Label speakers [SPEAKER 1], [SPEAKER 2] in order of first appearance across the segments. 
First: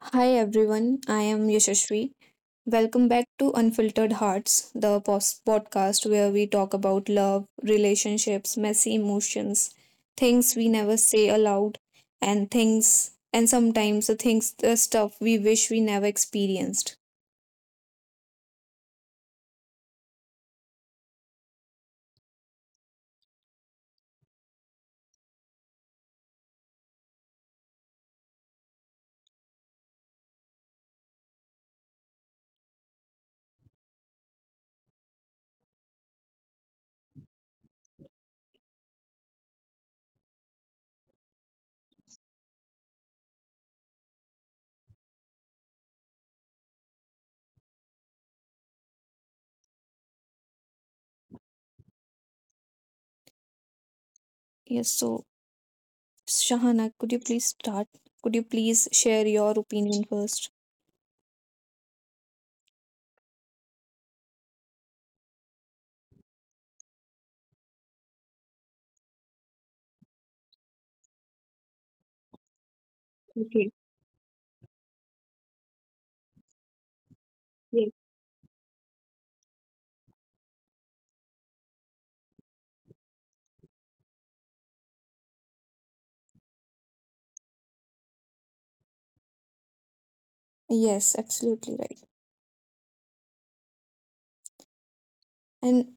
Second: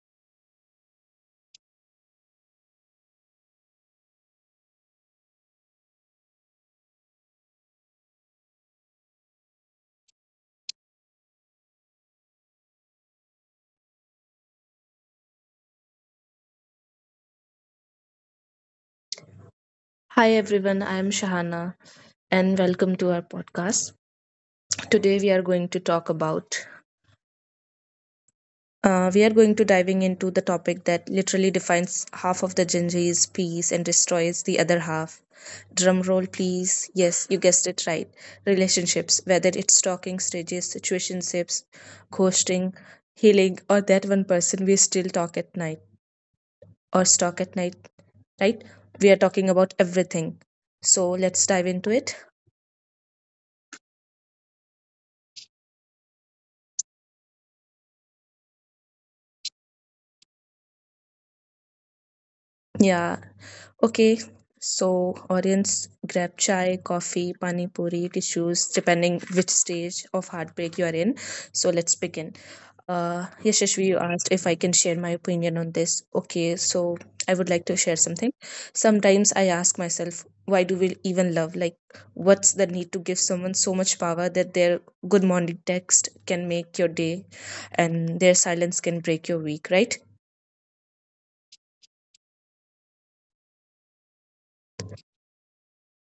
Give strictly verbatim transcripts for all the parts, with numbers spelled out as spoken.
[SPEAKER 1] Hi everyone, I am Yashashri. Welcome back to Unfiltered Hearts, the pos- podcast where we talk about love, relationships, messy emotions, things we never say aloud, and things, and sometimes the things, the stuff we wish we never experienced.
[SPEAKER 2] Hi everyone, I am Shahana and welcome to our podcast. Today we are going to talk about uh, we are going to diving into the topic that literally defines half of the Gen Z's peace and destroys the other half. Drum roll, please. Yes, you guessed it right. Relationships, whether it's stalking stages, situationships, ghosting, healing, or that one person we still talk at night or stalk at night, right? We are talking about everything. So let's dive into it.
[SPEAKER 1] Yes, so Shahana, could you please start? Could you please share your opinion first?
[SPEAKER 2] Yeah. Okay, so audience grab chai, coffee, pani puri, tissues, depending which stage of heartbreak you are in. So let's begin. Uh,
[SPEAKER 1] Okay.
[SPEAKER 2] Yashashvi, you asked if I can share my opinion on this. Okay, so I would like to
[SPEAKER 1] Yes.
[SPEAKER 2] share something. Sometimes I ask myself, why do we even love? Like, what's the need to give someone so much power that their good morning text can make your day and their silence can break your week, right?
[SPEAKER 1] Yes, absolutely right. And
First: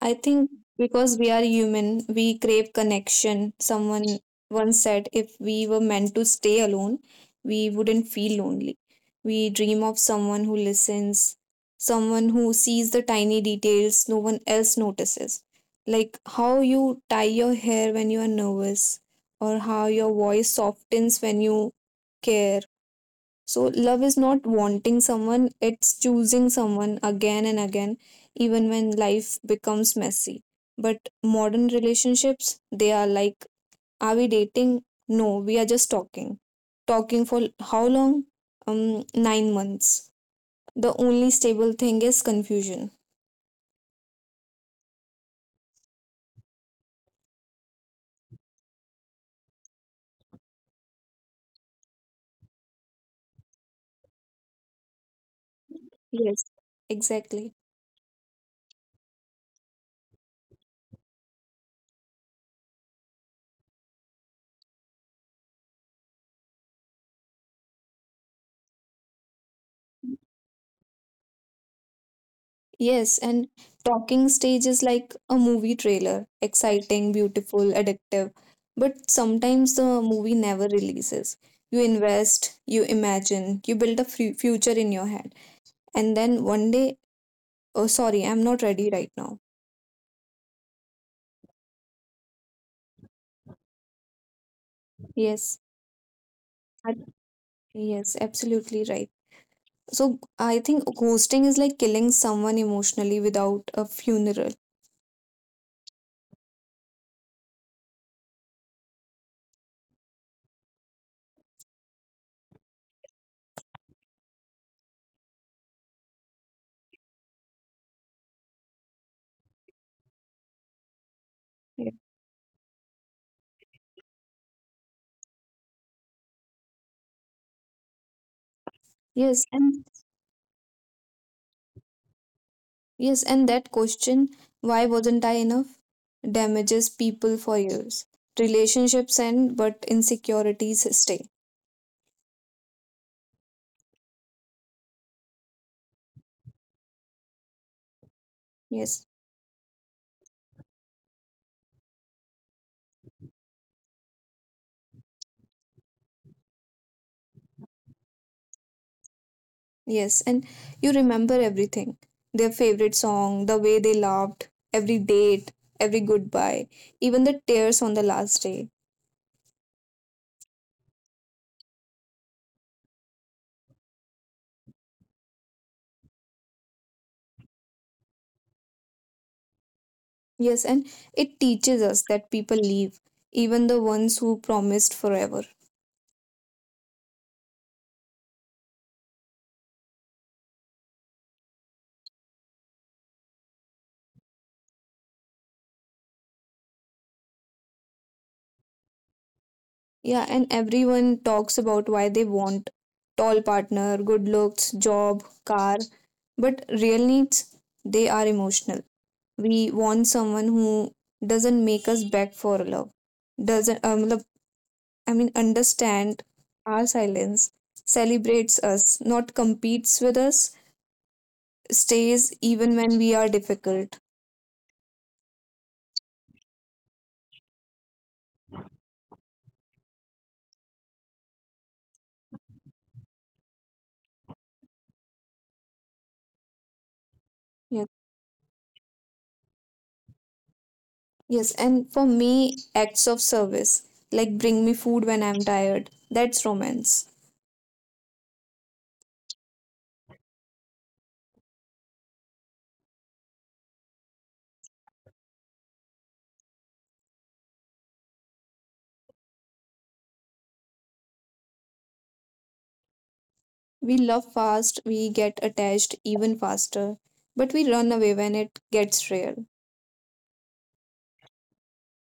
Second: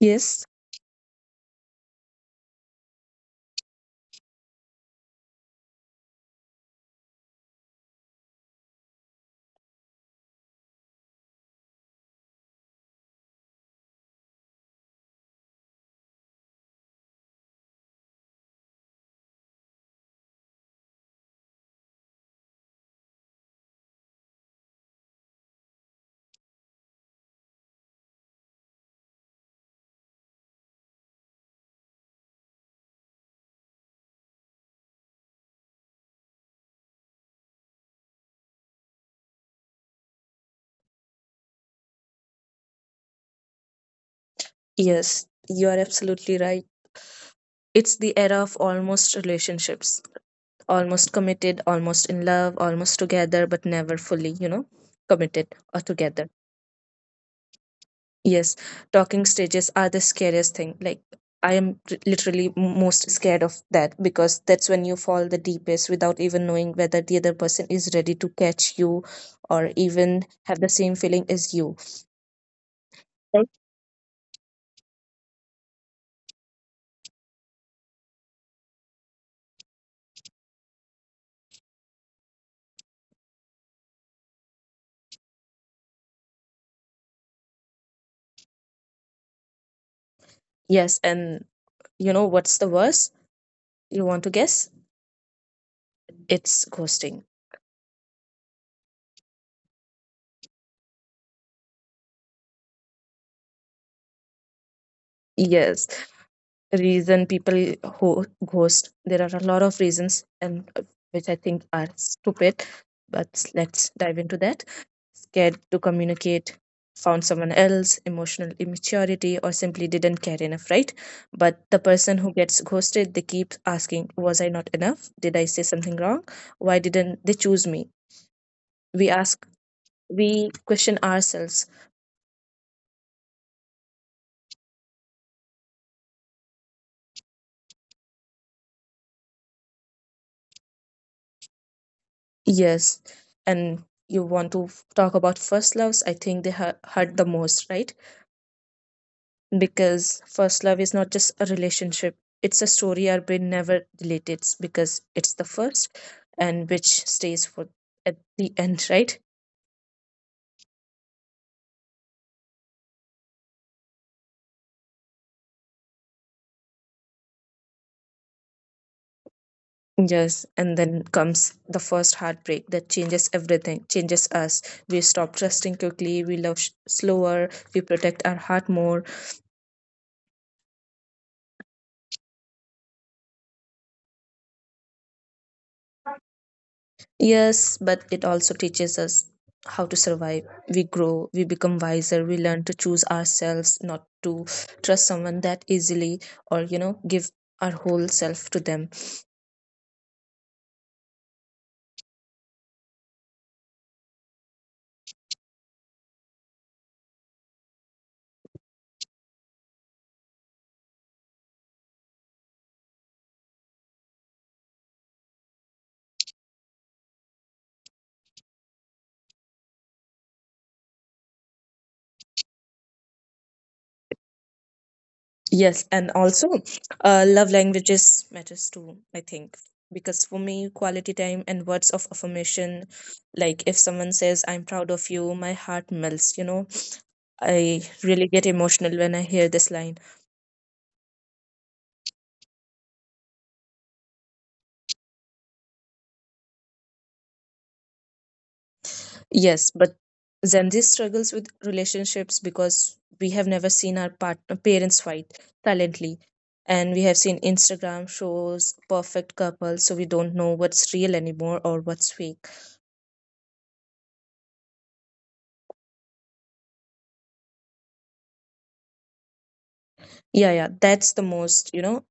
[SPEAKER 1] I
[SPEAKER 2] Yes,
[SPEAKER 1] think because we are human, we crave connection. Someone once said if we were meant to stay alone, we wouldn't feel lonely. We dream of someone who listens, someone who sees the tiny details no one else notices. Like how you tie your hair when you are nervous, or how your voice softens when you care. So love is not wanting someone, it's choosing someone again and again, even when life becomes messy. But modern relationships, they are like, are we dating? No, we are just talking. Talking for how long? Um, nine months. The only stable thing is confusion.
[SPEAKER 2] yes, you are absolutely right. It's the era of almost relationships, almost committed, almost in love, almost together, but never fully, you know, committed or together.
[SPEAKER 1] Yes. Exactly.
[SPEAKER 2] Yes, talking stages are the scariest thing. Like, I am r- literally m- most scared of that because that's when you fall the deepest without even knowing whether the other person is ready to catch you or even have the same feeling as you.
[SPEAKER 1] Yes, and
[SPEAKER 2] Right.
[SPEAKER 1] talking stage is like a movie trailer, exciting, beautiful, addictive. But sometimes the movie never releases. You invest, you imagine, you build a fu- future in your head. And then one day, oh, sorry, I'm not ready right now.
[SPEAKER 2] Yes, and you know what's the worst? You want to guess?
[SPEAKER 1] Yes,
[SPEAKER 2] It's
[SPEAKER 1] I-
[SPEAKER 2] ghosting.
[SPEAKER 1] yes, absolutely right. So I think ghosting is like killing someone emotionally without a funeral.
[SPEAKER 2] Yes, reason people ho- ghost, there are a lot of reasons and, uh, which I think are stupid, but let's dive into that. Scared to communicate, found someone else, emotional immaturity, or simply didn't care enough, right? But the
[SPEAKER 1] Yeah.
[SPEAKER 2] person who gets ghosted, they keep asking, was I not enough? Did I say something wrong? Why didn't they choose me? We
[SPEAKER 1] Yes,
[SPEAKER 2] ask,
[SPEAKER 1] and
[SPEAKER 2] we question ourselves.
[SPEAKER 1] yes, and that question, why wasn't I enough, damages people for years. Relationships end, but insecurities stay.
[SPEAKER 2] Yes, and you want to f- talk about first loves? I think they hu- hurt the most, right?
[SPEAKER 1] Yes,
[SPEAKER 2] Because first love is not just a relationship, it's a story our brain never deletes because it's the first, and which stays for at the end, right?
[SPEAKER 1] yes, and you remember everything, their favorite song, the way they laughed, every date, every goodbye, even the tears on the last day.
[SPEAKER 2] Yes, and then comes the first heartbreak that changes everything, changes us. We stop trusting quickly, we love sh- slower, we protect our heart more.
[SPEAKER 1] Yes, and it teaches us that people leave, even the ones who promised forever.
[SPEAKER 2] Yes, but it also teaches us how to survive. We grow, we become wiser, we learn to choose ourselves, not to trust someone that easily or, you know, give our whole self to them.
[SPEAKER 1] Yeah, and everyone talks about why they want tall partner, good looks, job, car. But real needs, they are emotional. We want someone who doesn't make us beg for love, doesn't, um, love- I mean, understand our silence, celebrates us, not competes with us, stays even when we are difficult.
[SPEAKER 2] Yes, and also uh, love languages matters too, I think. Because for me, quality time and words of affirmation, like if someone says, I'm proud of you, my heart melts, you know.
[SPEAKER 1] Yeah.
[SPEAKER 2] I really get emotional when I hear this line.
[SPEAKER 1] Yes, and for me, acts of service, like bring me food when I'm tired, that's romance.
[SPEAKER 2] Yes, but Gen Z struggles with relationships because we have never seen our partner parents fight silently. And we have seen Instagram shows perfect couples, so we don't know what's real anymore or what's fake.
[SPEAKER 1] We love fast, we get attached even faster, but we run away when it gets real.
[SPEAKER 2] Yeah, yeah, that's the most, you know,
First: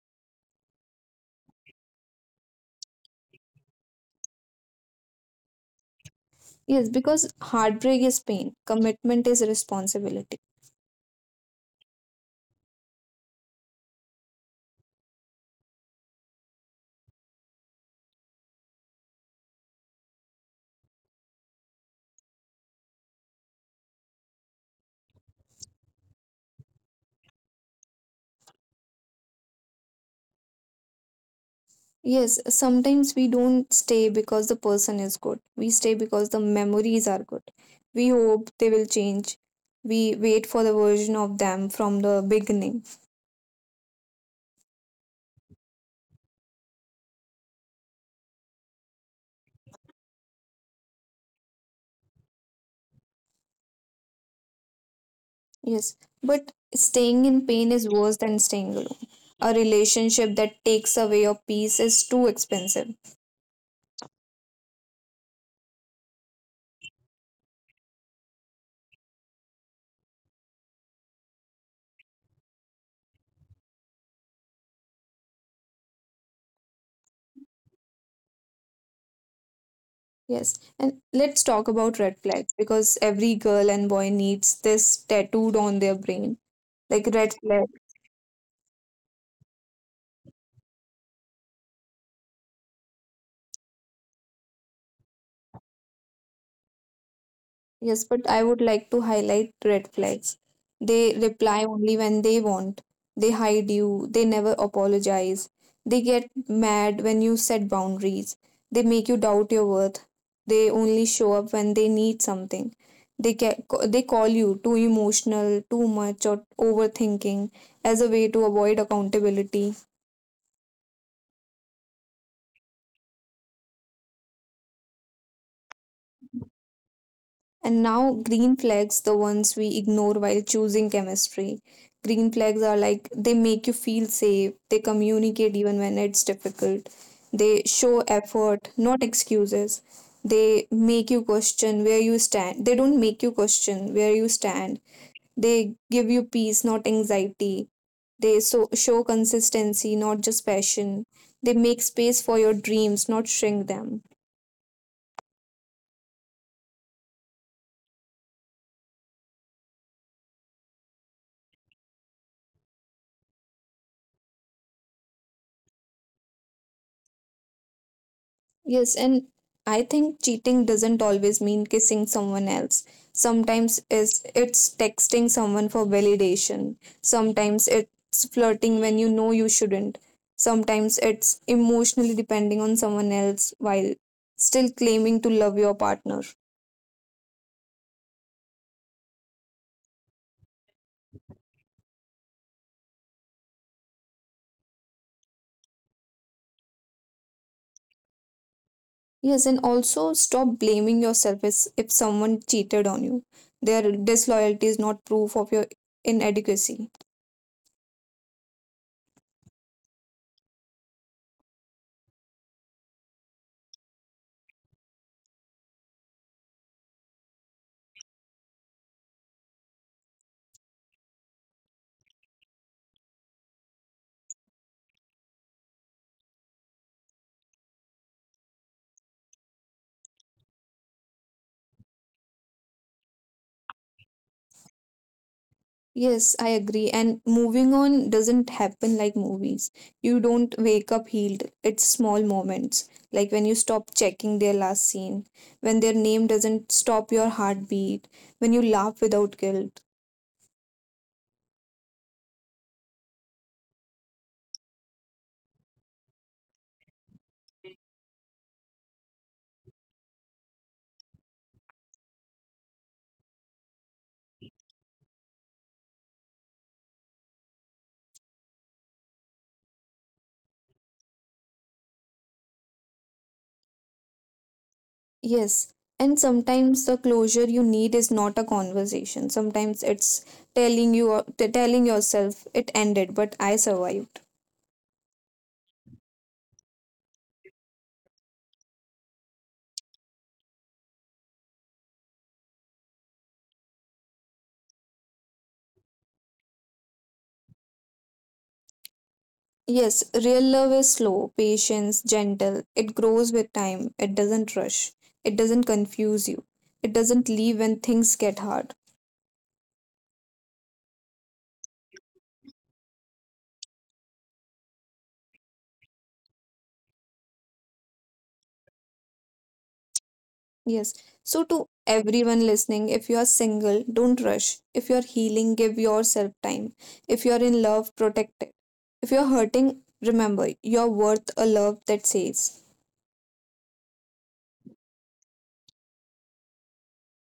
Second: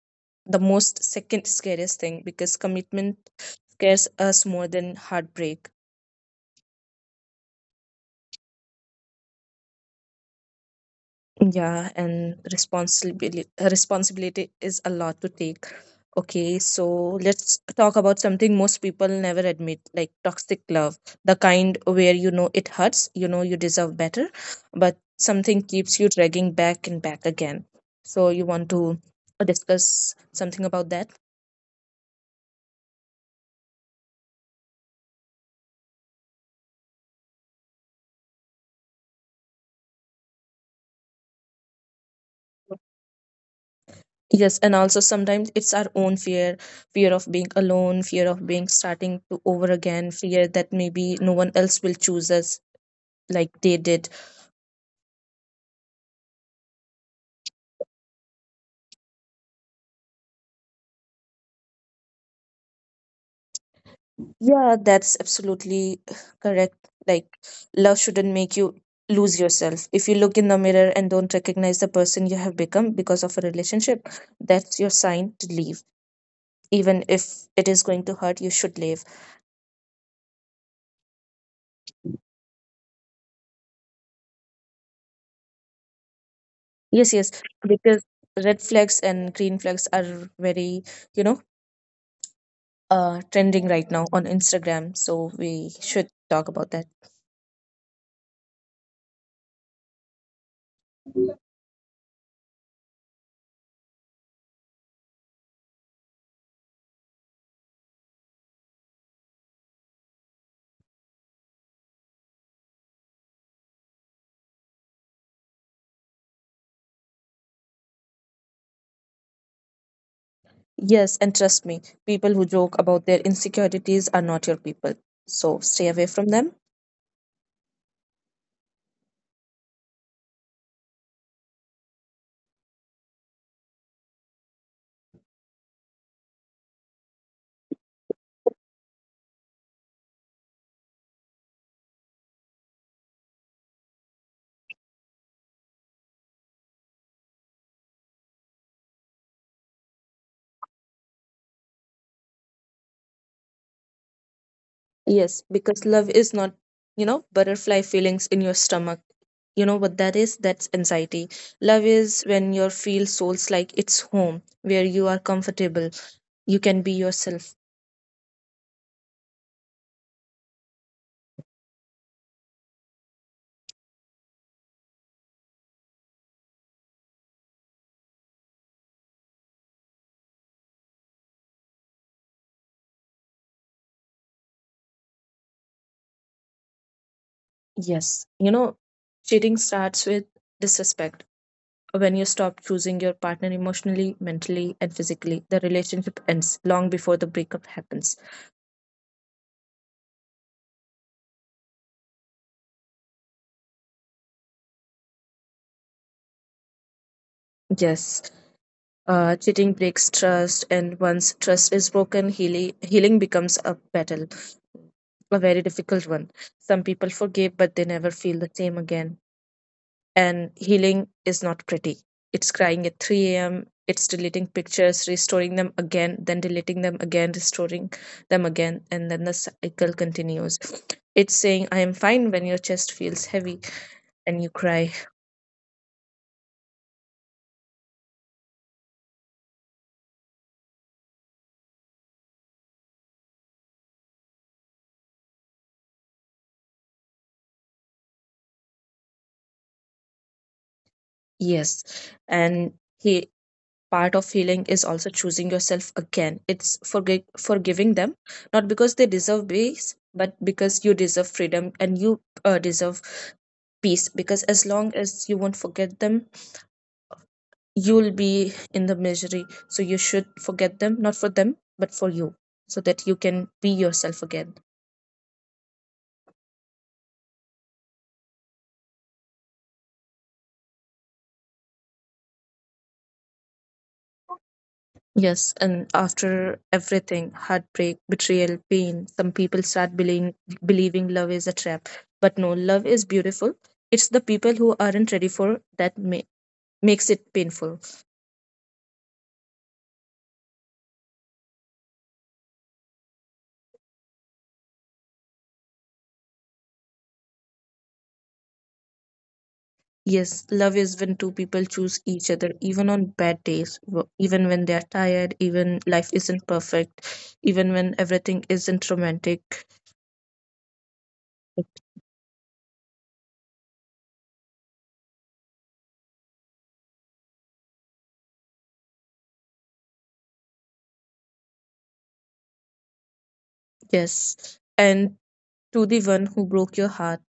[SPEAKER 2] the most second scariest thing because commitment scares us more than heartbreak.
[SPEAKER 1] Yes, because heartbreak is pain, commitment is responsibility.
[SPEAKER 2] Yeah, and responsibility responsibility is a lot to take. Okay, so let's talk about something most people never admit, like toxic love, the kind where you know it hurts, you know you deserve better, but something keeps you dragging back and back again. So you want to discuss something about that?
[SPEAKER 1] Yes, sometimes we don't stay because the person is good. We stay because the memories are good. We hope they will change. We wait for the version of them from the beginning.
[SPEAKER 2] Yes, and also sometimes it's our own fear, fear of being alone, fear of being starting to over again, fear that maybe no one else will choose us like they did.
[SPEAKER 1] Yes, but staying in pain is worse than staying alone. A relationship that takes away your peace is too expensive.
[SPEAKER 2] Yeah, that's absolutely correct. Like, love shouldn't make you lose yourself. If you look in the mirror and don't recognize the person you have become because of a relationship, that's your sign to leave. Even if it is going to hurt, you should leave.
[SPEAKER 1] Yes, and let's talk about red flags because every girl and boy needs this tattooed on their brain like
[SPEAKER 2] Yes,
[SPEAKER 1] red
[SPEAKER 2] yes,
[SPEAKER 1] flag.
[SPEAKER 2] because red flags and green flags are very, you know, uh, trending right now on Instagram. So we should talk about that.
[SPEAKER 1] Yes, but I would like to highlight red flags. They reply only when they want. They hide you. They never apologize. They get mad when you set boundaries. They make you doubt your worth. They only show up when they need something. They ca- they call you too emotional, too much, or overthinking as a way to avoid accountability.
[SPEAKER 2] Yes, and trust me, people who joke about their insecurities are not your people. So stay away from them.
[SPEAKER 1] And now, green flags, the ones we ignore while choosing chemistry. Green flags are like they make you feel safe, they communicate even when it's difficult, they show effort, not excuses. They make you question where you stand. They don't make you question where you stand. They give you peace, not anxiety. They so, show consistency, not just passion. They make space for your dreams, not shrink them.
[SPEAKER 2] Yes, because love is not, you know, butterfly feelings in your stomach. You know what that is? That's anxiety. Love is when you feel souls like it's home, where you are comfortable, you can be yourself.
[SPEAKER 1] Yes, and I think cheating doesn't always mean kissing someone else. Sometimes it's it's texting someone for validation. Sometimes it's flirting when you know you shouldn't. Sometimes it's emotionally depending on someone else while still claiming to love your partner.
[SPEAKER 2] Yes, you know, cheating starts with disrespect. When you stop choosing your partner emotionally, mentally, and physically, the relationship ends long before the breakup happens.
[SPEAKER 1] Yes, and also stop blaming yourself as if someone cheated on you. Their disloyalty is not proof of your inadequacy.
[SPEAKER 2] Yes, uh, cheating breaks trust, and once trust is broken, healing, healing becomes a battle, a very difficult one. Some people forgive but they never feel the same again. And healing is not pretty. It's crying at three a m, it's deleting pictures, restoring them again, then deleting them again, restoring them again, and then the cycle continues. It's saying, I am fine when your chest feels heavy and you cry,
[SPEAKER 1] Yes, I agree. And moving on doesn't happen like movies. You don't wake up healed. It's small moments, like when you stop checking their last scene, when their name doesn't stop your heartbeat, when you laugh without guilt.
[SPEAKER 2] yes. And, he, part of healing is also choosing yourself again. It's forgi- forgiving them, not because they deserve peace, but because you deserve freedom and you, uh, deserve peace. Because as long as you won't forget them, you'll be in the misery. So you should forget them, not for them, but for you, so that you can be yourself again.
[SPEAKER 1] Yes, and sometimes the closure you need is not a conversation. Sometimes it's telling you, t- telling yourself, it ended, but I survived.
[SPEAKER 2] Yes, and after everything, heartbreak, betrayal, pain, some people start believing, believing love is a trap. But no, love is beautiful. It's the people who aren't ready for that ma- makes it painful.
[SPEAKER 1] Yes, real love is slow, patient, gentle. It grows with time. It doesn't rush. It doesn't confuse you. It doesn't leave when things get hard.
[SPEAKER 2] Yes, love is when two people choose each other, even on bad days, w- even when they are tired, even life isn't perfect, even when everything isn't romantic.
[SPEAKER 1] Yes. So, to everyone listening, if you are single, don't rush. If you are healing, give yourself time. If you are in love, protect it. If you are hurting, remember you're worth a love that says,
[SPEAKER 2] Yes. And to the one who broke your heart,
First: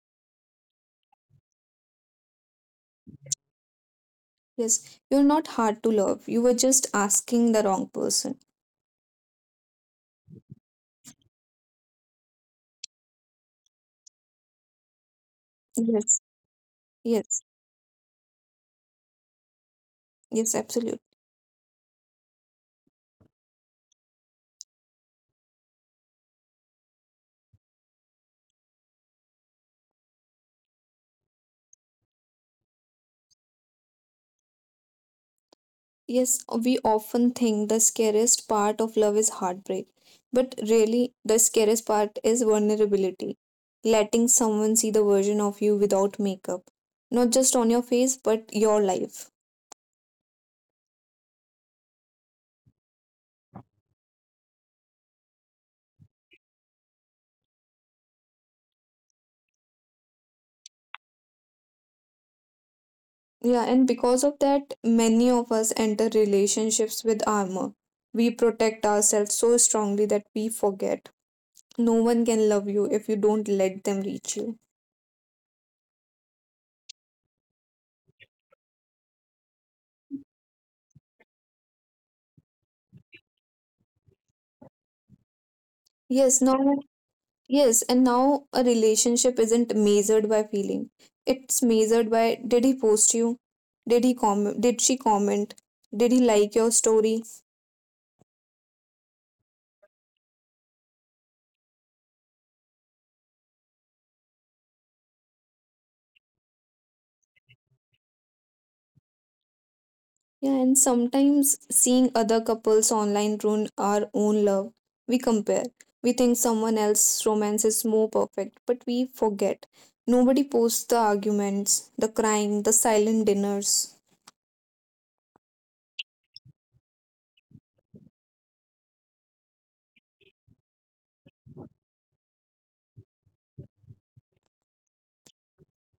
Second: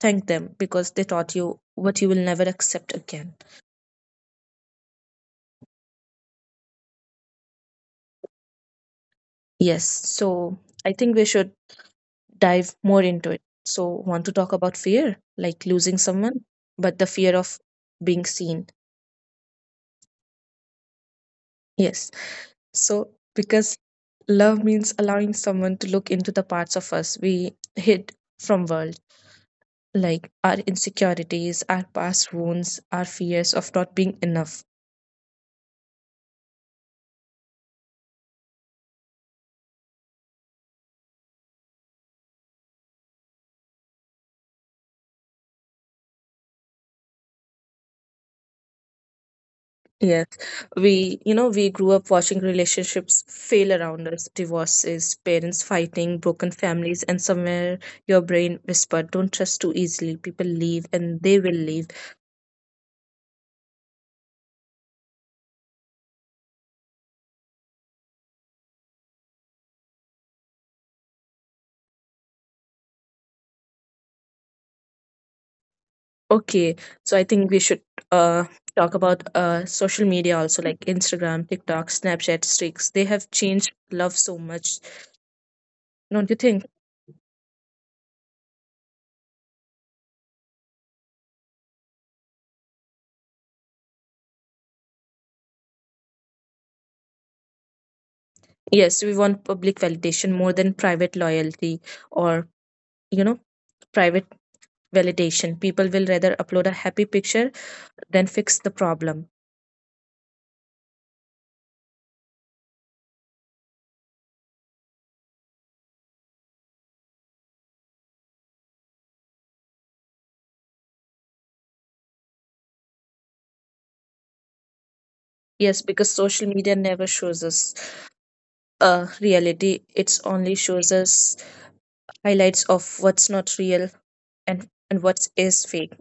[SPEAKER 2] thank them because they taught you what you will never accept again.
[SPEAKER 1] yes, you're not hard to love. You were just asking the wrong person.
[SPEAKER 2] Yes. So I think we should dive more into it. So, want to talk about fear, like losing
[SPEAKER 1] Yes.
[SPEAKER 2] someone, but the fear
[SPEAKER 1] Yes.
[SPEAKER 2] of being seen.
[SPEAKER 1] Yes, absolutely.
[SPEAKER 2] Yes. So, because love means allowing someone to look into the parts of us we hid from world, like our insecurities, our past wounds, our fears of not being enough.
[SPEAKER 1] Yes, we often think the scariest part of love is heartbreak, but really, the scariest part is vulnerability. Letting someone see the version of you without makeup, not just on your face, but your life.
[SPEAKER 2] Yes, we, you know, we grew up watching relationships fail around us, divorces, parents fighting, broken families, and somewhere your brain whispered, don't trust too easily. People leave and they will leave.
[SPEAKER 1] Yeah, and because of that, many of us enter relationships with armor. We protect ourselves so strongly that we forget. No one can love you if you don't let them reach you.
[SPEAKER 2] Okay, so I think we should uh talk about uh social media also, like Instagram, TikTok, Snapchat, streaks. They have changed love so much, don't you
[SPEAKER 1] Yes,
[SPEAKER 2] think?
[SPEAKER 1] now yes, and now a relationship isn't measured by feeling. It's measured by did he post you? Did he comment? Did she comment? Did he like your story?
[SPEAKER 2] Yes, we want public validation more than private loyalty, or, you know, private validation. People will rather upload a happy picture then fix the problem.
[SPEAKER 1] Yeah, and sometimes seeing other couples online ruin our own love. We compare. We think someone else's romance is more perfect, but we forget. Nobody posts the arguments, the crying, the silent dinners.
[SPEAKER 2] Yes, because social media never shows us uh, reality. It's only shows us highlights of what's not real and and what is fake.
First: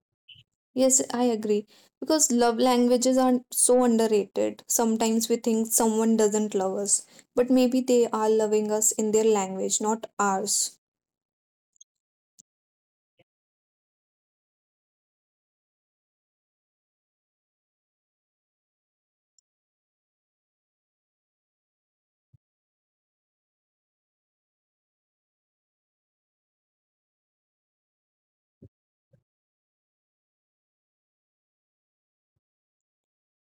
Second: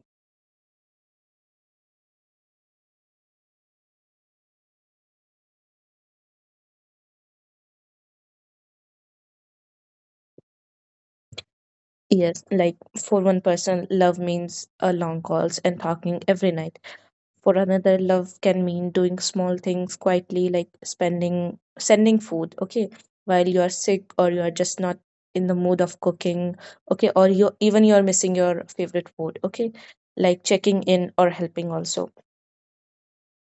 [SPEAKER 1] Yes, I agree. Because love languages are so underrated. Sometimes we think someone doesn't love us, but maybe they are loving us in their language, not ours.
[SPEAKER 2] Yes, like for one person, love means uh, long calls and talking every night. For another, love can mean doing small things quietly, like spending sending food, okay, while you are sick or you are just not in the mood of cooking, okay, or you even you are missing your favorite food, okay, like checking in or helping also.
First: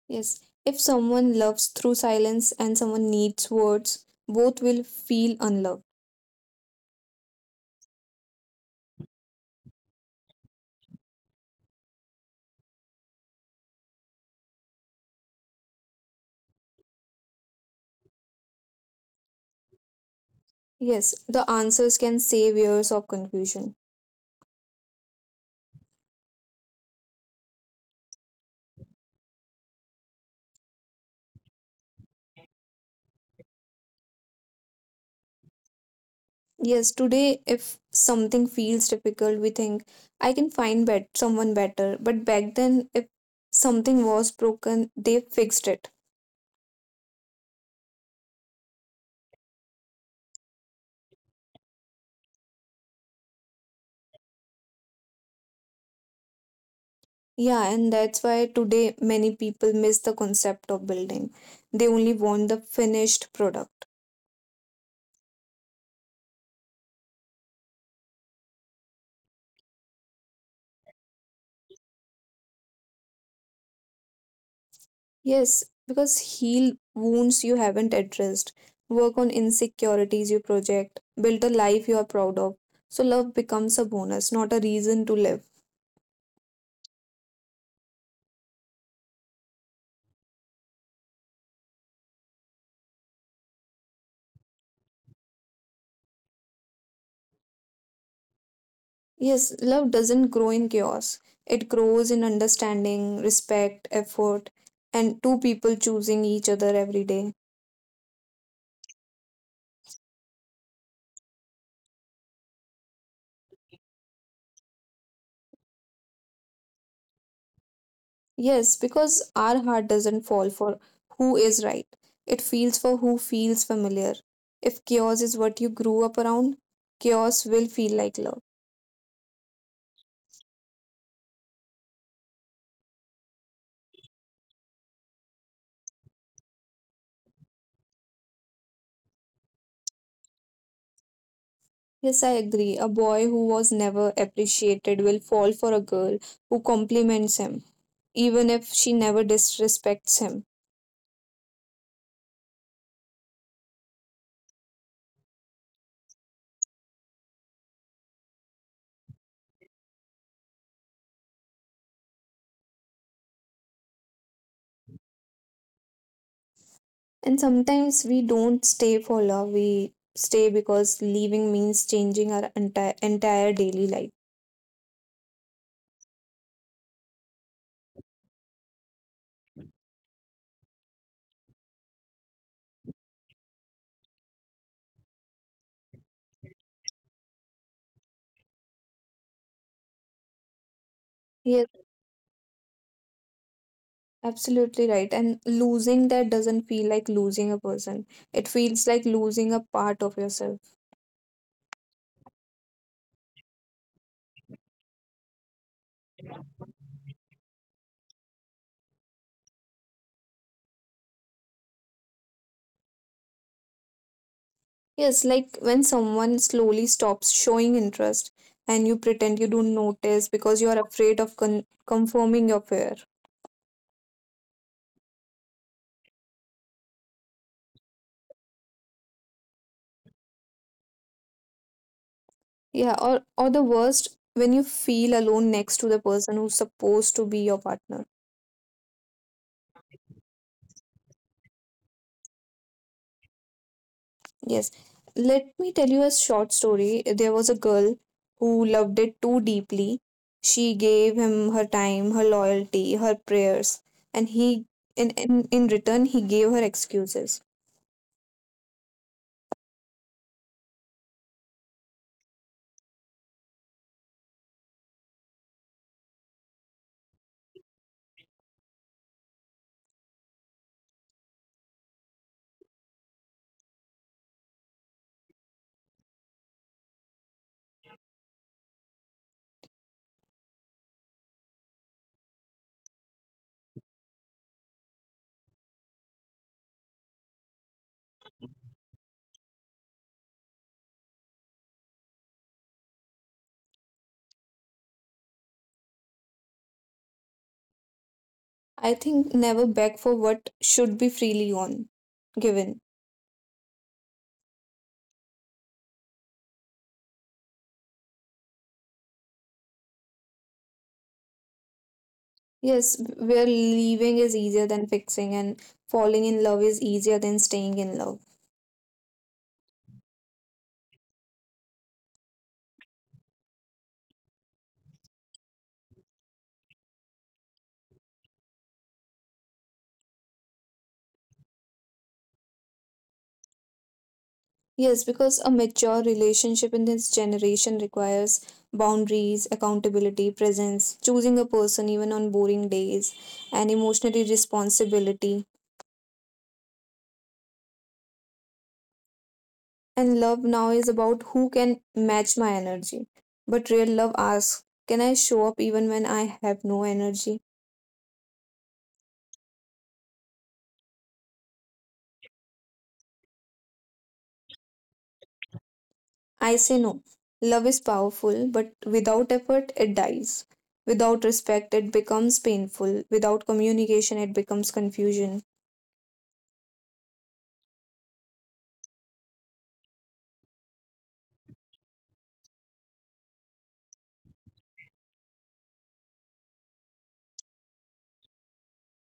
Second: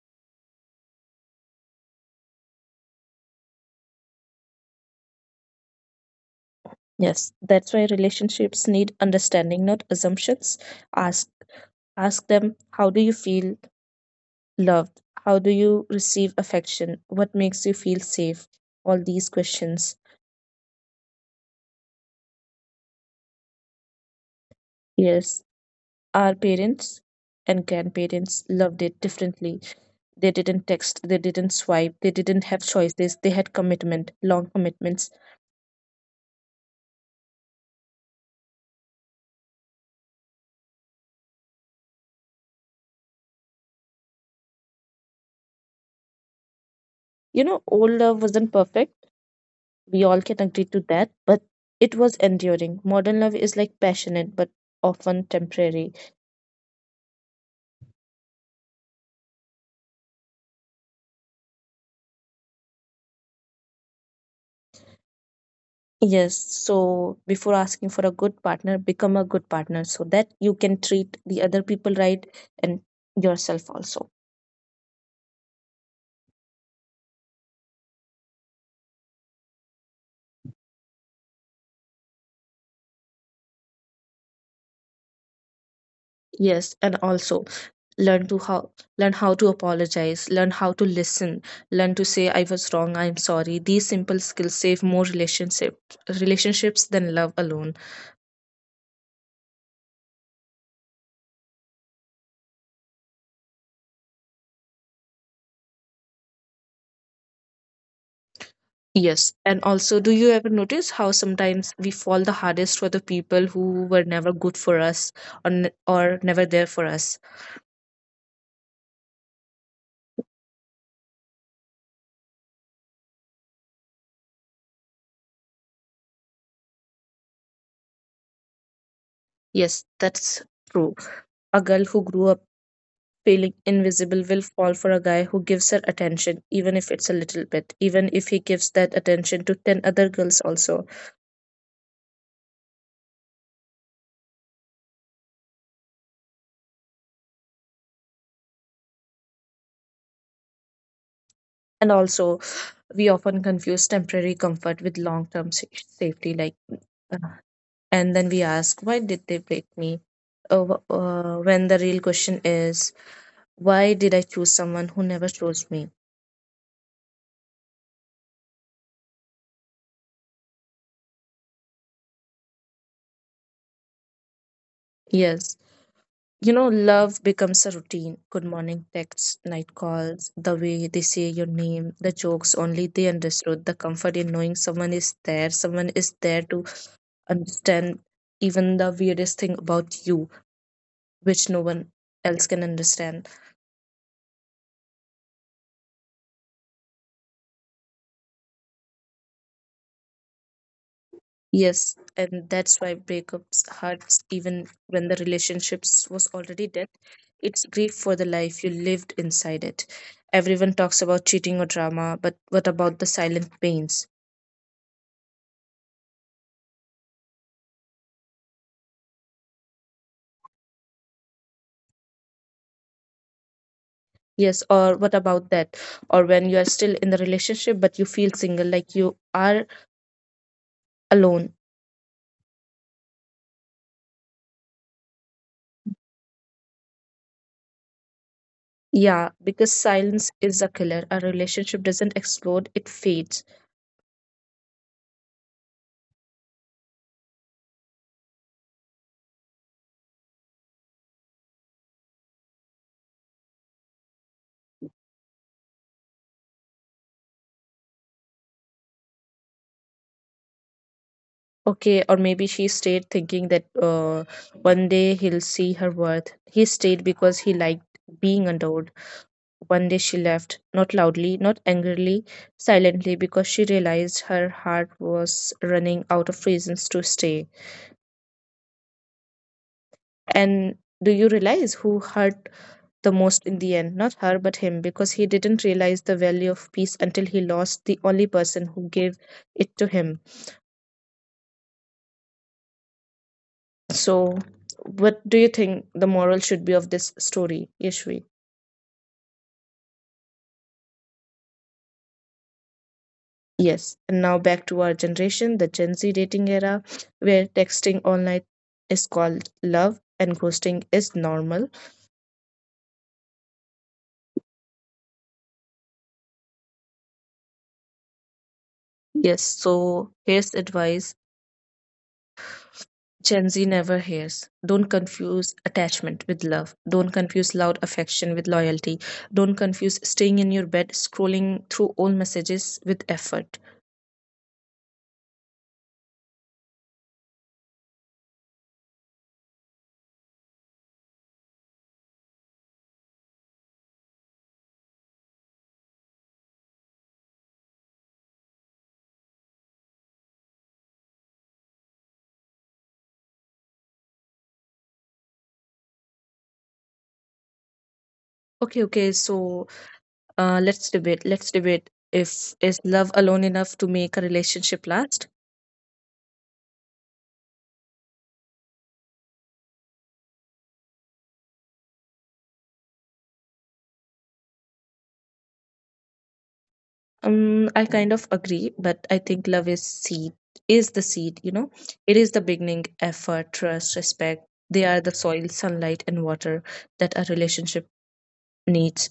[SPEAKER 1] Yes, if someone loves through silence and someone needs words, both will feel unloved.
[SPEAKER 2] Yes, that's why relationships need understanding, not assumptions. Ask Ask them, how do you feel loved? How do you receive affection? What makes you feel safe? All these questions.
[SPEAKER 1] Yes, the answers can save years of confusion.
[SPEAKER 2] Yes, our parents and grandparents loved it differently. They didn't text, they didn't swipe, they didn't have choices, they had commitment, long commitments.
[SPEAKER 1] Yes, today, if something feels difficult, we think, I can find bet- someone better. But back then, if something was broken, they fixed it.
[SPEAKER 2] You know, old love wasn't perfect. We all can agree to that, but it was enduring. Modern love is like passionate, but often temporary.
[SPEAKER 1] Yeah, and that's why today many people miss the concept of building. They only want the finished product.
[SPEAKER 2] Yes, so before asking for a good partner, become a good partner so that you can treat the other people right and yourself also.
[SPEAKER 1] Yes, because heal wounds you haven't addressed, work on insecurities you project, build a life you are proud of. So love becomes a bonus, not a reason to live.
[SPEAKER 2] Yes, and also learn to how learn how to apologize, learn how to listen, learn to say I was wrong, I'm sorry. These simple skills save more relationship relationships than love alone.
[SPEAKER 1] Yes, love doesn't grow in chaos. It grows in understanding, respect, effort, and two people choosing each other every day.
[SPEAKER 2] Yes, and also, do you ever notice how sometimes we fall the hardest for the people who were never good for us, or, n- or never there for us?
[SPEAKER 1] Yes, because our heart doesn't fall for who is right. It feels for who feels familiar. If chaos is what you grew up around, chaos will feel like love.
[SPEAKER 2] Yes, that's true. A girl who grew up feeling invisible will fall for a guy who gives her attention, even if it's a little bit, even if he gives that attention to ten other girls also.
[SPEAKER 1] Yes, I agree. A boy who was never appreciated will fall for a girl who compliments him, even if she never disrespects him.
[SPEAKER 2] And also, we often confuse temporary comfort with long term safety, like, uh, and then we ask, why did they break me? Uh, wh- uh, when the real question is, why did I choose someone who never chose me?
[SPEAKER 1] And sometimes we don't stay for love, we stay because leaving means changing our entire, entire daily life.
[SPEAKER 2] Yes, you know, love becomes a routine, good morning texts, night calls, the way they say your name, the jokes only they understood, the comfort in knowing someone is there, someone is there to understand even the weirdest thing about you, which no
[SPEAKER 1] Yes.
[SPEAKER 2] one else can understand.
[SPEAKER 1] Absolutely right. And losing that doesn't feel like losing a person. It feels like losing a part of yourself.
[SPEAKER 2] Yes, and that's why breakups hurts even when the relationships was already dead. It's grief for the life you lived inside it. Everyone talks about cheating or drama, but what about the silent pains?
[SPEAKER 1] Yes, like when someone slowly stops showing interest and you pretend you don't notice because you are afraid of con- confirming your fear.
[SPEAKER 2] Yes, or what about that? Or when you are still in the relationship but you feel single, like you are alone.
[SPEAKER 1] Yeah, or, or the worst, when you feel alone next to the person who's supposed to be your partner.
[SPEAKER 2] Yeah, because silence is a killer. A relationship doesn't explode, it fades.
[SPEAKER 1] Yes. Let me tell you a short story. There was a girl who loved it too deeply. She gave him her time, her loyalty, her prayers, and he in, in, in return he gave her excuses.
[SPEAKER 2] Okay, or maybe she stayed thinking that uh, one day he'll see her worth. He stayed because he liked being adored. One day she left, not loudly, not angrily, silently, because she realized her heart was running out of reasons to stay. And do you realize who hurt the most in the end? Not her, but him, because he didn't realize the value of peace until he lost the only person who gave it to him. So, what do you think the moral should be of this story, Yashvi?
[SPEAKER 1] I think never beg for what should be freely on given.
[SPEAKER 2] Yes, and now back to our generation, the Gen Z dating era, where texting all night is called love and ghosting is normal.
[SPEAKER 1] Yes, where leaving is easier than fixing and falling in love is easier than staying in love.
[SPEAKER 2] Yes, so here's advice Gen Z never hears. Don't confuse attachment with love. Don't confuse loud affection with loyalty. Don't confuse staying in your bed, scrolling through all messages with effort.
[SPEAKER 1] Yes, because a mature relationship in this generation requires boundaries, accountability, presence, choosing a person even on boring days, and emotional responsibility. And love now is about who can match my energy. But real love asks, can I show up even when I have no energy?
[SPEAKER 2] Okay, okay, so uh, let's debate. Let's debate if is love alone enough to make a relationship last.
[SPEAKER 1] I say no. Love is powerful, but without effort, it dies. Without respect, it becomes painful. Without communication, it becomes confusion.
[SPEAKER 2] Um, I kind of agree, but I think love is seed is the seed, you know. It is the beginning, effort, trust, respect. They are the soil, sunlight, and water that a relationship needs.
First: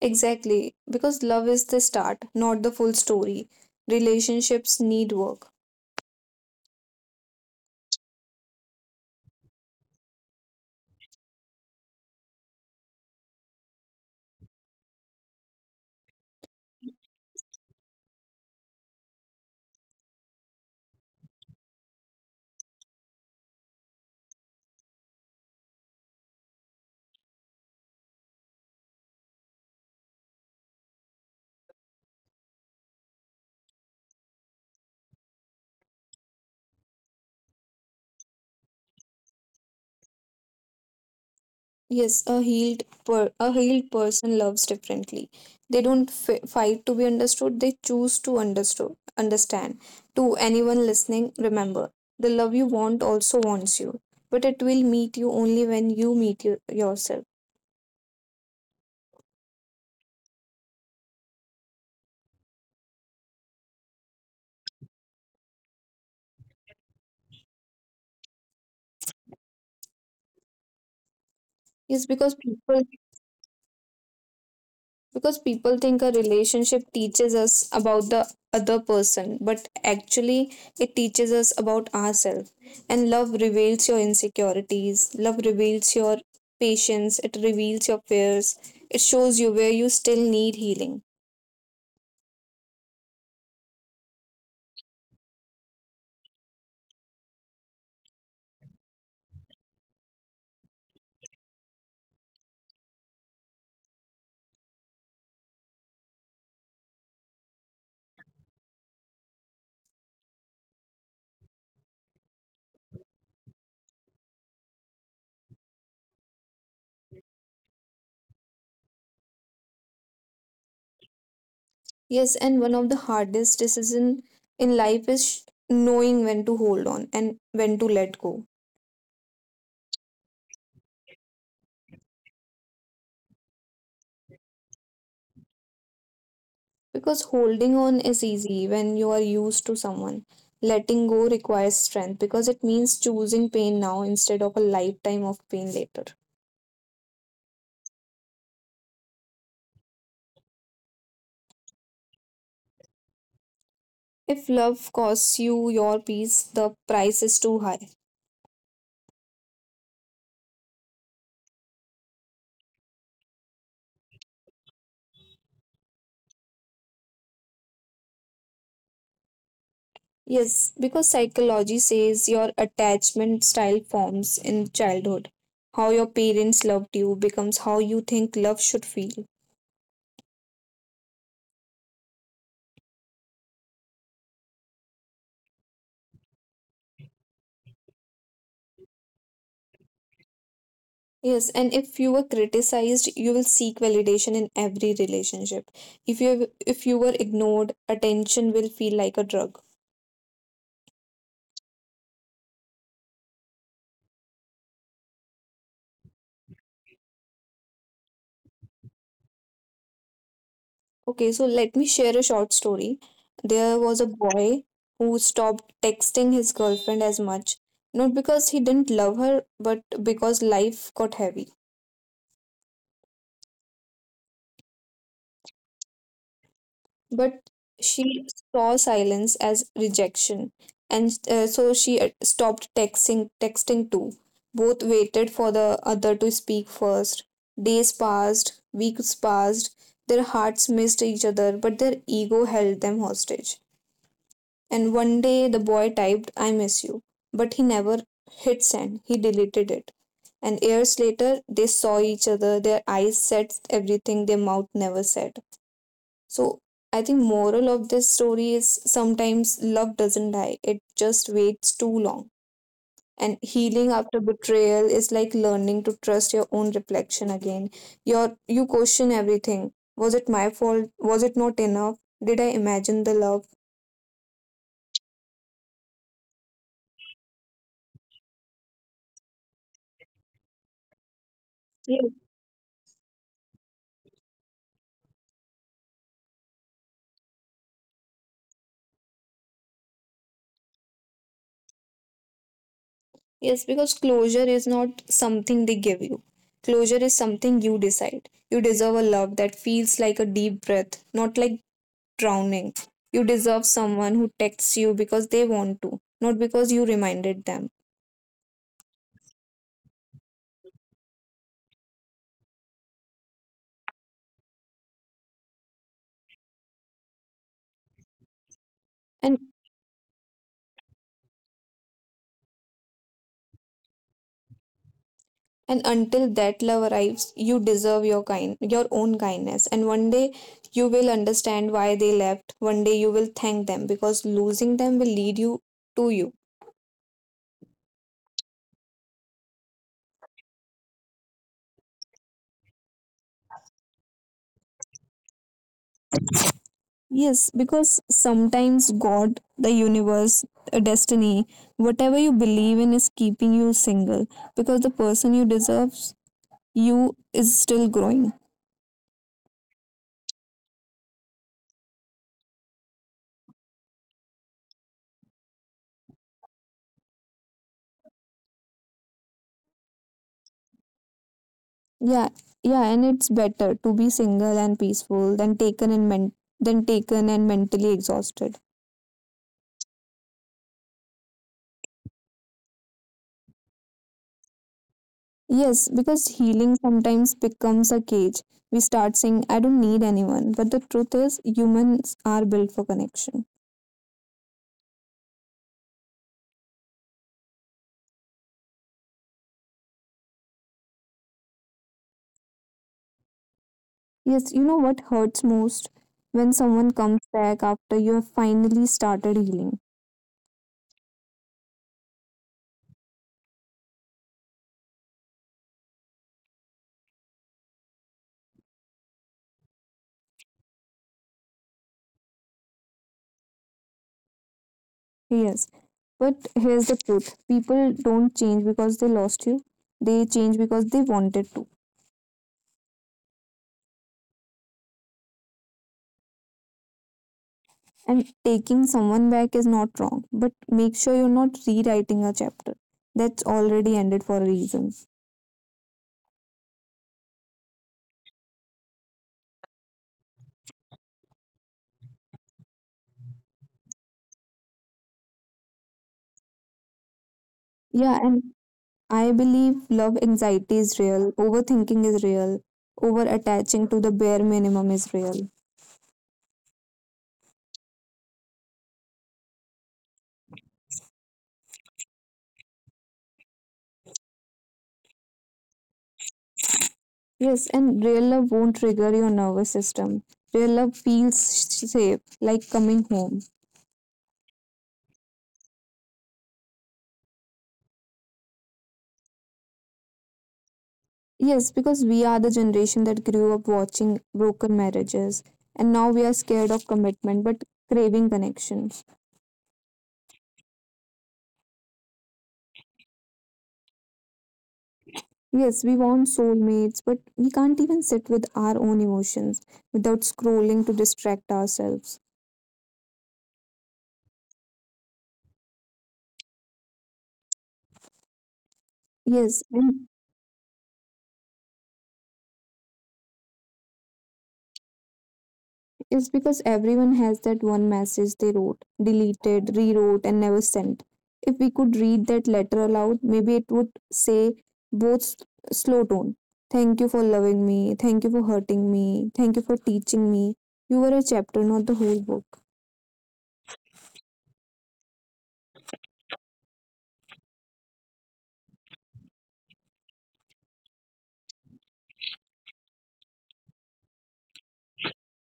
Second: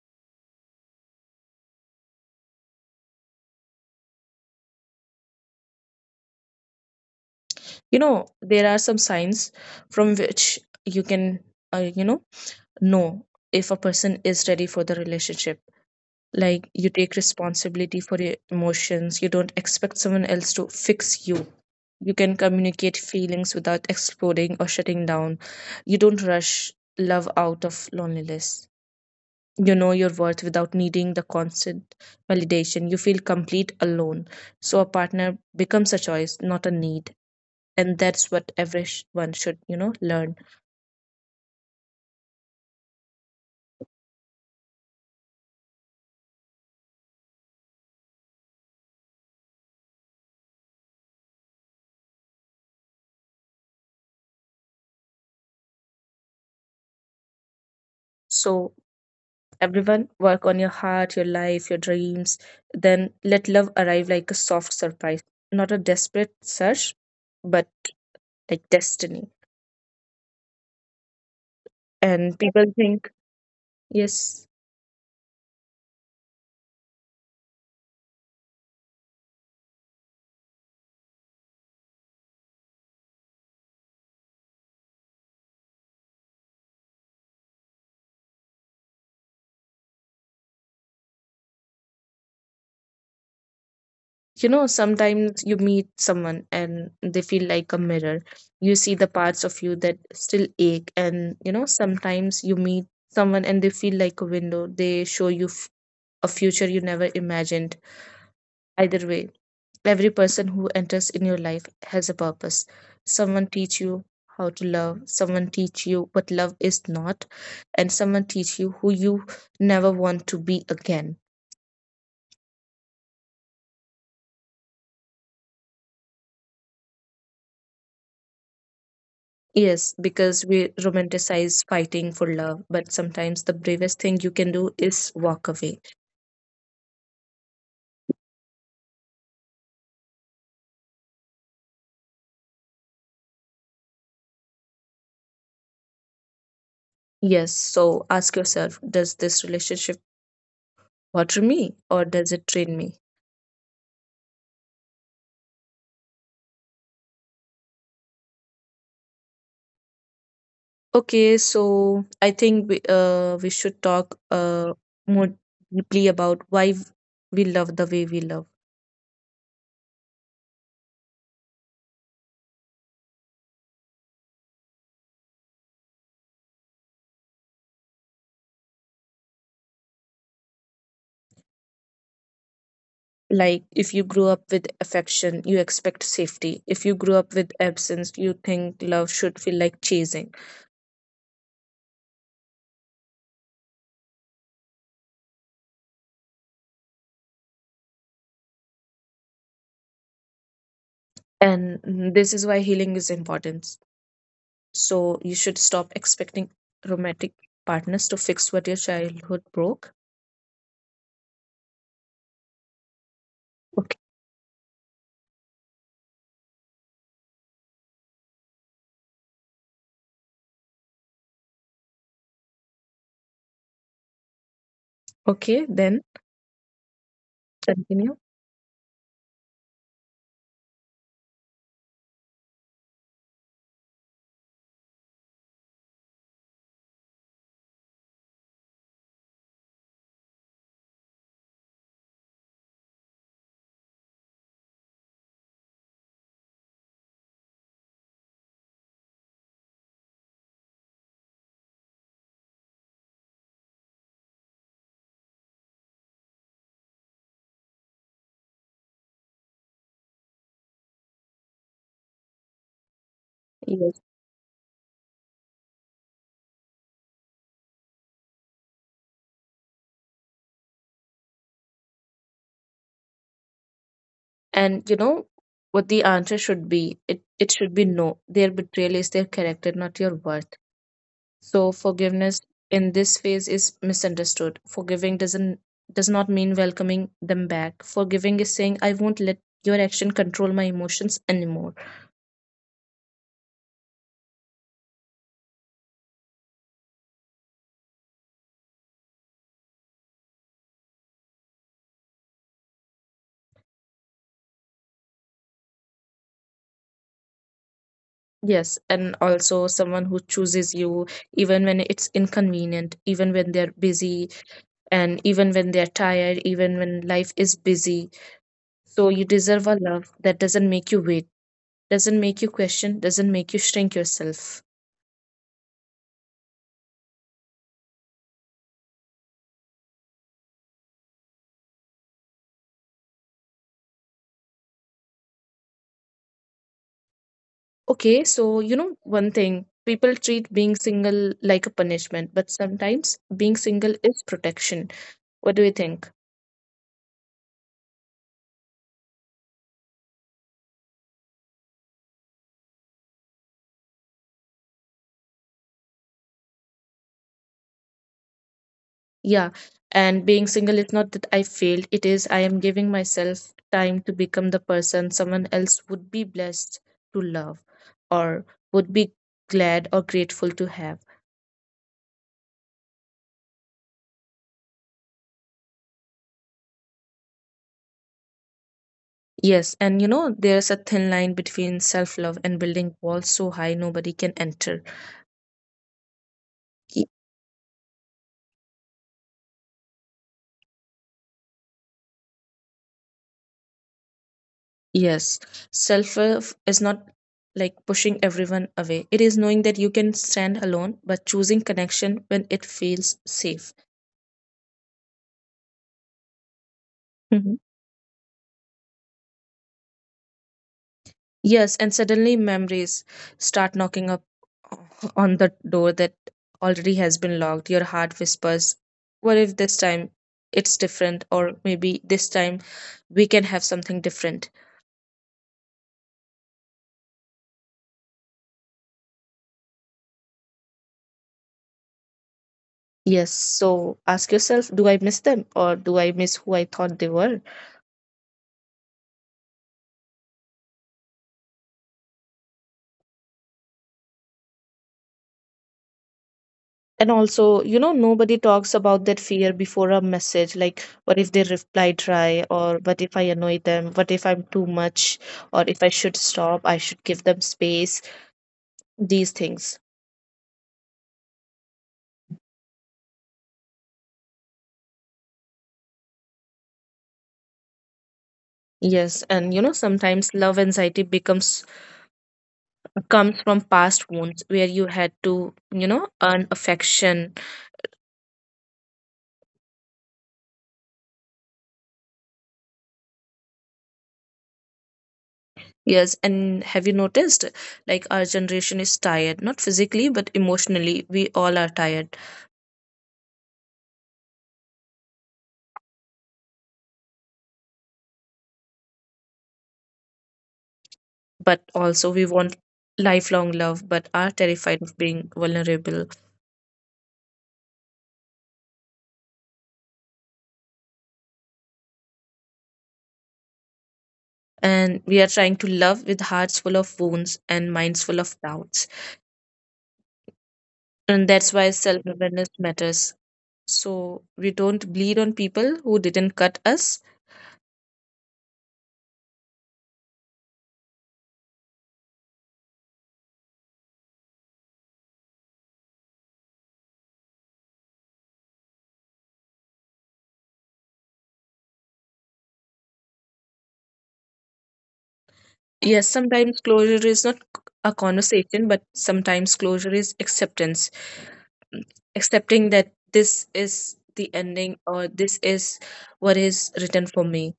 [SPEAKER 1] Exactly, because love is the start, not the full story. Relationships need work.
[SPEAKER 2] You know, there are some signs from which you can, uh, you know, know if a person is ready for the relationship, like you take responsibility for your emotions, you don't expect someone else to fix you, you can communicate feelings without exploding or shutting down, you don't rush love out of loneliness, you know your worth without needing the constant validation, you feel complete alone, so a partner becomes a choice, not a need. And that's what everyone should, you know learn.
[SPEAKER 1] Yes, a healed per- a healed person loves differently. They don't fi- fight to be understood, they choose to understood, understand. To anyone listening, remember, the love you want also wants you, but it will meet you only when you meet you- yourself.
[SPEAKER 2] So everyone work on your heart, your life, your dreams. Then let love arrive like a soft surprise, not a desperate search, but like destiny.
[SPEAKER 1] Yes,
[SPEAKER 2] And
[SPEAKER 1] because
[SPEAKER 2] people
[SPEAKER 1] people
[SPEAKER 2] think, yes,
[SPEAKER 1] because people think a relationship teaches us about the other person but actually it teaches us about ourselves and love reveals your insecurities, love reveals your patience, it reveals your fears, it shows you where you still need healing.
[SPEAKER 2] you know, sometimes you meet someone and they feel like a mirror. You see the parts of you that still ache. And, you know, sometimes you meet someone and they feel like a window. They show you f- a future you never imagined. Either way, every person who enters in your life has a purpose. Someone teach you how to love, someone teach you what love is not, and someone teach you who you never want to be again.
[SPEAKER 1] Yes, and one of the hardest decision in life is sh- knowing when to hold on and when to let go.
[SPEAKER 2] Yes, because we romanticize fighting for love, but sometimes the bravest thing you can do is walk away.
[SPEAKER 1] Because holding on is easy when you are used to someone. Letting go requires strength because it means choosing pain now instead of a lifetime of pain later.
[SPEAKER 2] Yes, so ask yourself, does this relationship water me or does it drain me?
[SPEAKER 1] If love costs you your peace, the price is too high.
[SPEAKER 2] Okay, so I think we, uh, we should talk uh, more deeply about why we love the way we love.
[SPEAKER 1] Yes, because psychology says your attachment style forms in childhood. How your parents loved you becomes how you think love should feel.
[SPEAKER 2] Like, if you grew up with affection, you expect safety. If you grew up with absence, you think love should feel like chasing.
[SPEAKER 1] Yes, and if you were criticized, you will seek validation in every relationship. If you if you were ignored, attention will feel like a drug.
[SPEAKER 2] And mm, this is why healing is important. So, you should stop expecting romantic partners to fix what your childhood broke.
[SPEAKER 1] Okay, so let me share a short story. There
[SPEAKER 2] Okay,
[SPEAKER 1] was a boy who stopped texting his girlfriend as much, not because he didn't love her, but because life got heavy.
[SPEAKER 2] okay, then
[SPEAKER 1] But
[SPEAKER 2] continue.
[SPEAKER 1] she saw silence as rejection, and uh, so she uh, stopped texting. Texting too. Both waited for the other to speak first. Days passed, weeks passed. Their hearts missed each other, but their ego held them hostage. And one day, the boy typed, "I miss you," but he never hit send. He deleted it. And years later, they saw each other. Their eyes said everything their mouth never said. So I think moral of this story is sometimes love doesn't die. It just waits too long. And healing
[SPEAKER 2] Yes.
[SPEAKER 1] after betrayal is like learning to trust your own reflection again. Your you question everything. Was it my fault? Was it not enough? Did I imagine the love?
[SPEAKER 2] And you know what the answer should be? It it should be no. Their betrayal is their character, not your worth. So
[SPEAKER 1] Yes.
[SPEAKER 2] forgiveness in this phase is misunderstood. Forgiving doesn't does not mean welcoming them back. Forgiving is saying, I won't let your action control my emotions anymore.
[SPEAKER 1] Yes, because closure is not something they give you. Closure is something you decide. You deserve a love that feels like a deep breath, not like drowning. You deserve someone who texts you because they want to, not because you reminded them.
[SPEAKER 2] Yes, and also someone who chooses you even when it's inconvenient, even when they're busy, and even when they're tired, even when life is busy. So you
[SPEAKER 1] And
[SPEAKER 2] deserve a love that doesn't make you wait, doesn't make you question, doesn't make you shrink yourself.
[SPEAKER 1] and until that love arrives, you deserve your kind your own kindness. And one day you will understand why they left. One day you will thank them because losing them will lead you to you.
[SPEAKER 2] Okay, so you know one thing, people treat being single like a punishment, but sometimes being single is protection. What do you think?
[SPEAKER 1] Yes, because sometimes God, the universe, a destiny, whatever you believe in is keeping you single because the person you deserve you is still growing.
[SPEAKER 2] Yeah, and being single is not that I failed, it is I am giving myself time to become the person someone else would be blessed to love, or would be glad or grateful to have.
[SPEAKER 1] Yeah, yeah, and it's better to be single and peaceful than taken and men- than taken and mentally exhausted.
[SPEAKER 2] Yes, and you know, there's a thin line between self love and building walls so high nobody can enter.
[SPEAKER 1] Yes, because healing sometimes becomes a cage. We start saying, "I don't need anyone," but the truth is, humans are built for connection.
[SPEAKER 2] Yes, self love is not like pushing everyone away. It is knowing that you can stand alone, but choosing connection when it feels safe.
[SPEAKER 1] Yes, you know what hurts most when someone
[SPEAKER 2] Mhm.
[SPEAKER 1] comes back after you have finally started healing.
[SPEAKER 2] Yes, and suddenly memories start knocking up on the door that already has been locked. Your heart whispers, what if this time it's different? Or maybe this time we can have something different.
[SPEAKER 1] Yes, but here's the truth: people don't change because they lost you. They change because they wanted to.
[SPEAKER 2] Yes, so ask yourself, do I miss them? Or do I miss who I thought they were?
[SPEAKER 1] And taking someone back is not wrong, but make sure you're not rewriting a chapter that's already ended for a reason.
[SPEAKER 2] And also, you know, nobody talks about that fear before a message, like, what if they reply dry? Or what if I annoy them? What if I'm too much? Or if I should stop, I should give them space, these things.
[SPEAKER 1] Yeah, and I believe love anxiety is real, overthinking is real, over attaching to the bare minimum is real.
[SPEAKER 2] Yes, and you know, sometimes love anxiety becomes comes from past wounds where you had to, you know, earn affection.
[SPEAKER 1] Yes, and real love won't trigger your nervous system. Real love feels sh- safe, like coming home.
[SPEAKER 2] Yes, and have you noticed, like, our generation is tired, not physically but emotionally, we all are tired.
[SPEAKER 1] Yes, because we are the generation that grew up watching broken marriages, and now we are scared of commitment but craving connection.
[SPEAKER 2] But also we want lifelong love but are terrified of being vulnerable.
[SPEAKER 1] Yes, we want soulmates, but we can't even sit with our own emotions without scrolling to distract ourselves.
[SPEAKER 2] And we are trying to love with hearts full of wounds and minds full of doubts, and that's
[SPEAKER 1] Yes,
[SPEAKER 2] why
[SPEAKER 1] and
[SPEAKER 2] self-awareness matters, so we don't bleed on people who didn't cut us.
[SPEAKER 1] it's because everyone has that one message they wrote, deleted, rewrote, and never sent. If we could read that letter aloud, maybe it would say both s- slow tone. Thank you for loving me. Thank you for hurting me. Thank you for teaching me. You were a chapter, not the whole book.
[SPEAKER 2] Yes, sometimes closure is not a conversation, but sometimes closure is acceptance, accepting that this is the ending, or this is what is written for me.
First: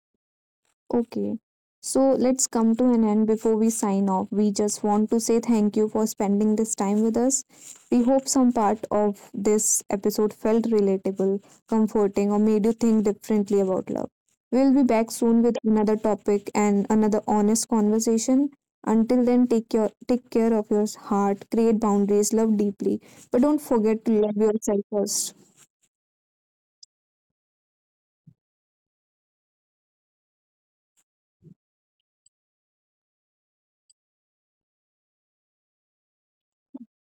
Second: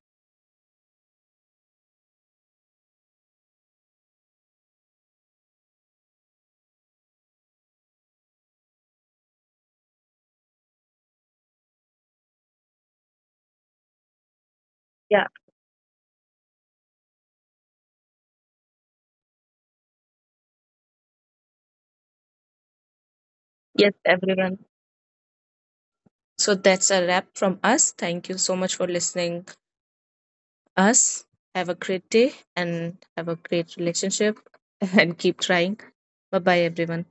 [SPEAKER 1] Okay. So let's come to an end before we sign off. We just want to say thank you for spending this time with us. We hope some part of this episode felt relatable, comforting, or made you think differently about love. We'll be back
[SPEAKER 2] Yeah.
[SPEAKER 1] soon with another topic and another honest conversation. Until then, take your take care of your heart, create boundaries, love deeply, but don't
[SPEAKER 2] Yes,
[SPEAKER 1] forget to love
[SPEAKER 2] everyone,
[SPEAKER 1] yourself first.
[SPEAKER 2] so that's a wrap from us. Thank you so much for listening us. Have a great day and have a great relationship and keep trying. Bye bye everyone.